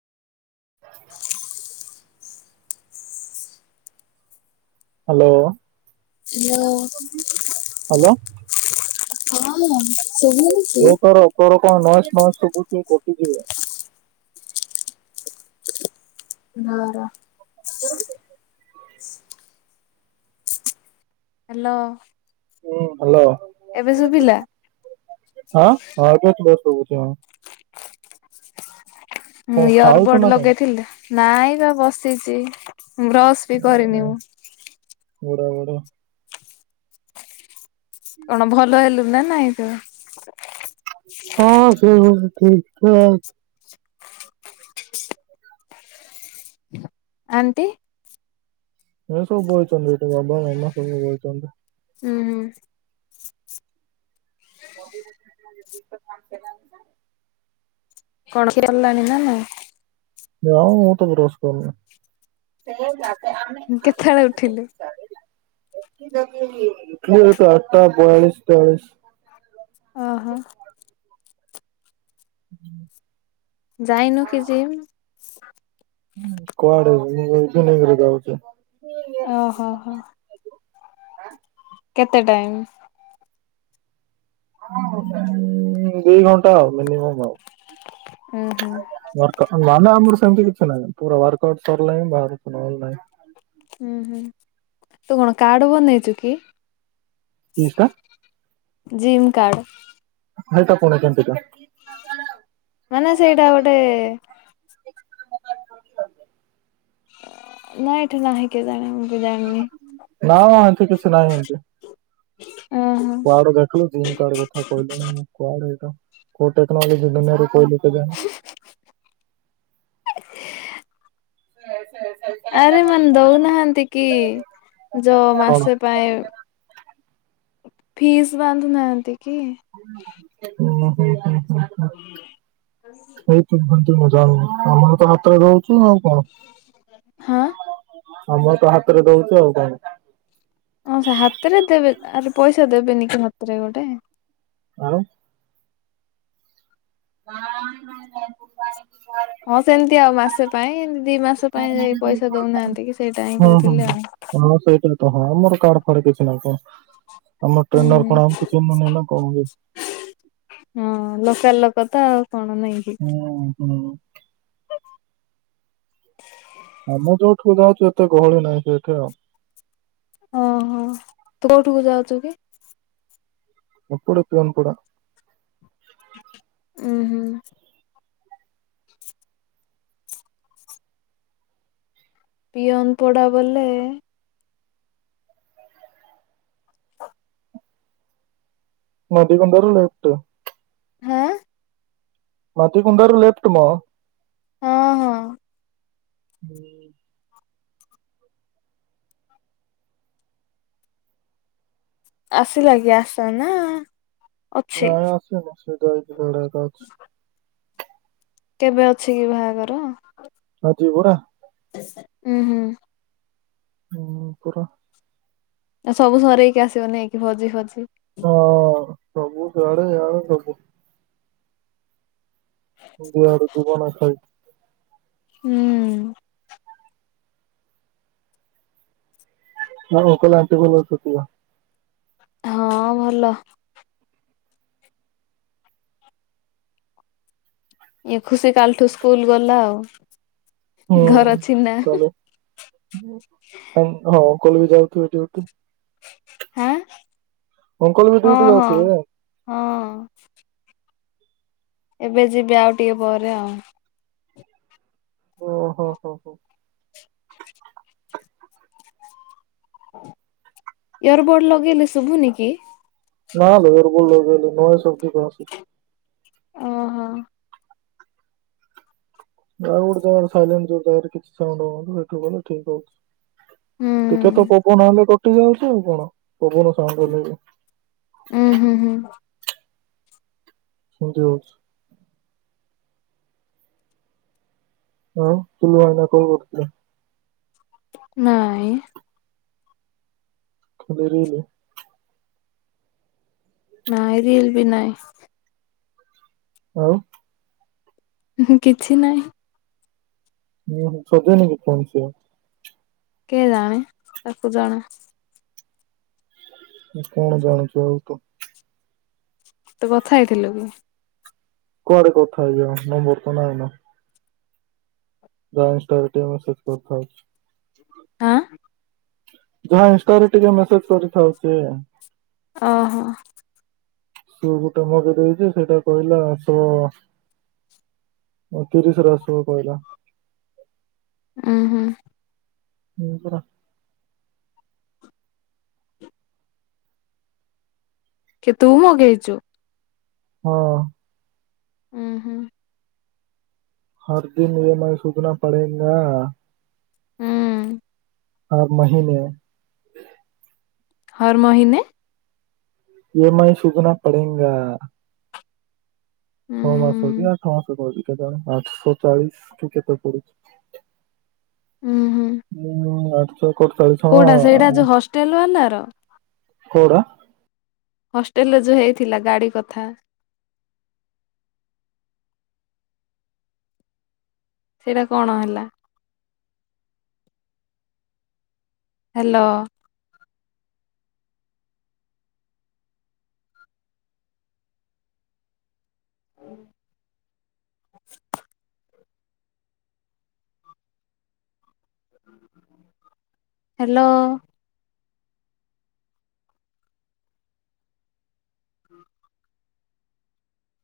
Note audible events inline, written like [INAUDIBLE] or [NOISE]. [INAUDIBLE] Hello. Hello. ହଁ। ଶୁଭୁନି କି। ନୋଇସେ ନୋଇସେ ଶୁଭୁଛି କଟିଯିବ [UNINTELLIGIBLE] [INAUDIBLE] ହ୍ୟାଲୋ। ହୁଁ ଏବେ ଶୁଭିଲା ହ୍ୟାଲୋ। ହଁ ଆ [UNINTELLIGIBLE] ହୁଁ ଇୟର ଖାଉଛୁ ବୋର୍ଡ ନା କଣ ଲଗେଇଥିଲେ ନାଇଁ ବା ବସିଛି। ବ୍ରସ୍ ବି କରିନି ମୁଁ। ଓଡ ଓଡ କଣ ଭଲ ହେଲୁ ନା ନାଇଁ ତୁ ହଁ ସେ ଠିକ୍ ଠାକ୍ ଆଣ୍ଟି ଏ ସବୁ ବଇଚନ୍ତି ଏଠି ବାବା ମାମା ସବୁ ବଇଚନ୍ତି। ହୁଁ। [UNINTELLIGIBLE] କଣ କିରିଲାଣି ନା ନାଇ? ଯ ମୁଁ ତ ବ୍ରସ଼୍ କରିନି। ମୁଁ କେତେବେଳେ ଉଠିଲୁ? ଉଠିଲି କେତେବେଳେ, ଆଠଟା ବୟାଳିଶ ତୟାଳିଶ। ଓ ହୋ। ହୁଁ ଯାଇନୁ କି ଜିମ୍? [INAUDIBLE] କୁଆଡୁ ତ ଇଭିନିଙ୍ଗ ରେ ଯାଉଚି। ଓ ହୋ ହୋ। କେତେ ଟାଇମ୍? ଦିଇ ଘଣ୍ଟା ଆଉ। ମିନିମମ୍, ଉଁ ହୁଁ ମାନେ ଆମର ସେମତି କିଛି ନାହିଁ, ପୁରା ୱାର୍କ ଆଉଟ୍ ସରିଲେ ହିଁ ବାହାରିବୁ ନଲେ ନାଇଁ। ହୁଁ ହୁଁ ତୁ କଣ କାଡ ବନେଇଚୁ କି? କିସଟା ଜିମ୍ କାର୍ଡ। ହେଉତା କଣ କେନ୍ତୁ ତ ମାନେ ସେଇଟା ଗୋଟେ ନାଁ ଏଠି ନାହିଁ କେଏ ଜାଣେ ମୁଁ ତ ଜାଣିନି। ନା ଏଠି କିଛି ନାହିଁ ଏମତି। ଓହୋ। କୁଆଡେ ଦେଖିଲୁ ଜିମ କାର୍ଡ କଥା କହିଲଣି ମୁଁ କୁଆଡେ ଏଇଟା କୋଉ ଟେକ୍ନୋଲୋଜି ଦୁନିଆରେ କହିଲୁ। ତଦ [INAUDIBLE] ଆରେ ମାନେ ଦଉନାହାନ୍ତି କି ଯୋ କଣ? ମାସେ ପାଇଁ? ଫିସ୍ ବାନ୍ଧୁ ନାହାନ୍ତି। କି? ଉଁ ହୁଁ ହୁଁ। ହୁଁ ହୁଁ ହଉତୁ ଭଲ। ମୁ ଜାଣିନି ଆମକୁ ତ ହାତରେ ଦଉଚୁ। ଶୁ ଆଉ କଣ? ହଁ ହଁ ମୁଁ ତ ହାତରେ ଦଉଚୁ ଆଉ କଣ? ହଁ ସେ ହାତରେ ଦେବେ। ଆରେ ପଇସା ଦେବେନି କି ହାତରେ ଗୋଟେ? ଆଉ? [INAUDIBLE] ହଁ ସେମିତି ଆଉ ମାସେ ପାଇଁ ଏମତି ଦି ମାସ ପାଇଁ ପଇସା ଦଉନାହାନ୍ତି କି ସେଇଟା ହିଁ ହୁଁ କହୁଥିଲି ଆଉ। କ ଫ କିଛି ନାହିଁ କଣ ଆମ ଟ୍ରେନର କଣ ହୁଁ ଆମକୁ ଚିହ୍ନନହି ନା କଣ କି କଥା ଆଉ କଣ ନାଇକ କି ହୁଁ ହୁଁ ଆମେ ଯୋଉଠୁ ଯାଉଛୁ ଏତେ ଗହଳି ନାହିଁ ସେଇଠି ଆଉ ଓହୋ ତୁ କୋଉଠିକୁ ଯାଉଛୁ କି ଏପଡ ଏ ପିଓନ କଡ଼ ଉୁଁ ହୁଁ। ପିଅନ ପୋଡା ବଲେ। ନଦ କଣ୍ଡାର ଲ ଏଟ। ହଁ। ମାଟି କୁଣ୍ଡାରୁ ଲେଫ୍ଟ ମ। ହଁ ହଁ। ହୁଁ। ଆସିଲା କିି ଆସ ନା। ଅଛି ନ ଆସନ। ସେ ତ। ବଡ଼ା ରଛି। କେବେ ଅଛି କି ବାହାଘର। ଯବରା। ହୁଁ ହୁଁ। ହୁଁ ପୁର। ଆଉ ସବୁ ସରୋଇକି ଆସିବନକି ଭଜି ଫଜି। ହଁ ସବୁ ଜଡେ ଆାଡେ ସବୁ। ମୁୁଆ ଆ ଦୁବାନ ଖାଇ। ହୁଁ। ହଁ ଓକ ଲନ୍ତି ବୋଲିଛନ୍ତି। ହଁ ଭଲ ଇଏ ଖୁସି କାଲ ଠୁ ସ୍କୁଲ ଗଲା ଆଉ। ଘରେ ଅଛି। [UNINTELLIGIBLE] ହଉ। [UNINTELLIGIBLE] ବି ଯାଉଥିବ ଡ୍ୟୁଟି ହାଁ ଅଙ୍କଲ ବି ହଁ ଡ୍ୟୁଟି ହଁ ଯାଉଥିବେ। ହଁ ଏବେ ଯିବି ଆଉ ଟିକେ ପରେ ଆଉ। ଓ ହୋ ହୋ ହୋ। ଇୟର ବୋଡ ଲଗେଇଲେ ଶୁଭୁନି କି? ନାଲୋ ଇୟର ବଡ଼ ଲଗେଇଲେ [UNINTELLIGIBLE] ଅହଂ ଆଉ ଗୋଟେ ଜାଗାରେ ସାଇଲେଣ୍ଟ ଯଉ ଜାଗାରେ କଲେ କିଛି ସାଉଁଟ [UNINTELLIGIBLE] ଗଲେ ଠିକ ହୋଉଛି। ହୁଁ ଟକେ ତ ପବନ ହେଲେ ତ କଟିଯାଉଛି ଆଉ କଣ ପବନ ସାଉଣ୍ଡ ହେଲେ ହଁ ହୁଁ ହୁଁ। ସେମିତି ହଉଛି। ଆଉ ଟୁଲୁ ଭାଇନା କଣ କରୁଥିଲେ। ନାଇଁ। କଣ ଡ଼ରିଗଲୁ? ନାଇଁରେ ଏଲଦି ନହିଁ। ଆଉ। ହୁଁ କିଛି ନହିଁ। ହୁଁ ହୁଁ ସୁଜୁନି କିଛି। [UNINTELLIGIBLE] କେଏ ଜାଣେ ତାକୁ ଯଣା। କଣ ଜାଣୁଚୁ ଆଉ କ। ତୁ କଥା ହେଇଥିଲୁ କି? କୁଆଡେ କଥା ହେଇ ଯିବି ନମ୍ବର ତ ନାଇଁନ। ଡ୍ୟାନ୍ସ ଏ ମେସେଜ କରଥାଉଛି। ଆଁ। ଯାହା ଇନଷ୍ଟାରେ ଟିକେ ମେସେଜ କରିଥାଉଚି। ଓ ହୋ। ସେ ଗୋଟେ ମଗେଇ ଦେଇଛି ସେଇଟା କହିଲା ଶ ତିରିଶ ରେ ଆସିବ କହିଲା। ଓଁ ହୁଁ। ହୁଁ ପରା। କି ତୁ ମଗେଇଛୁ। ହଁ। ହୁଁ ହୁଁ। ହର ଦିନ ଇ ମାଇ ସୁଝନା ପଡେଙ୍ଗା। ହୁଁ ହଁ ମହିନେ। ହର ମହିନେ। E M I ଶୁଝନା ପଡେଙ୍ଗା। ଛଅ ମାସ ଉଁ କି [UNINTELLIGIBLE] ମାସ କହୁଛି। କେଜାଣି ଆଠଶ ଚାଳିଶ କି କେତେ ପଡିଛି। ଉୁଁ ହୁଁ ହୁଁ। [UNINTELLIGIBLE] କୋଉଟା ସେଇଟା ଯୋଉ ହଷ୍ଟେଲ ବାଲା ର। କଉଟା। ହଷ୍ଟେଲରେ ଯୋଉ ହେଇଥିଲା ଗାଡି କଥା। ସେଇଟା କଣ ହେଲା। ହ୍ୟାଲୋ। ହଁ। ହ୍ୟାଲୋ।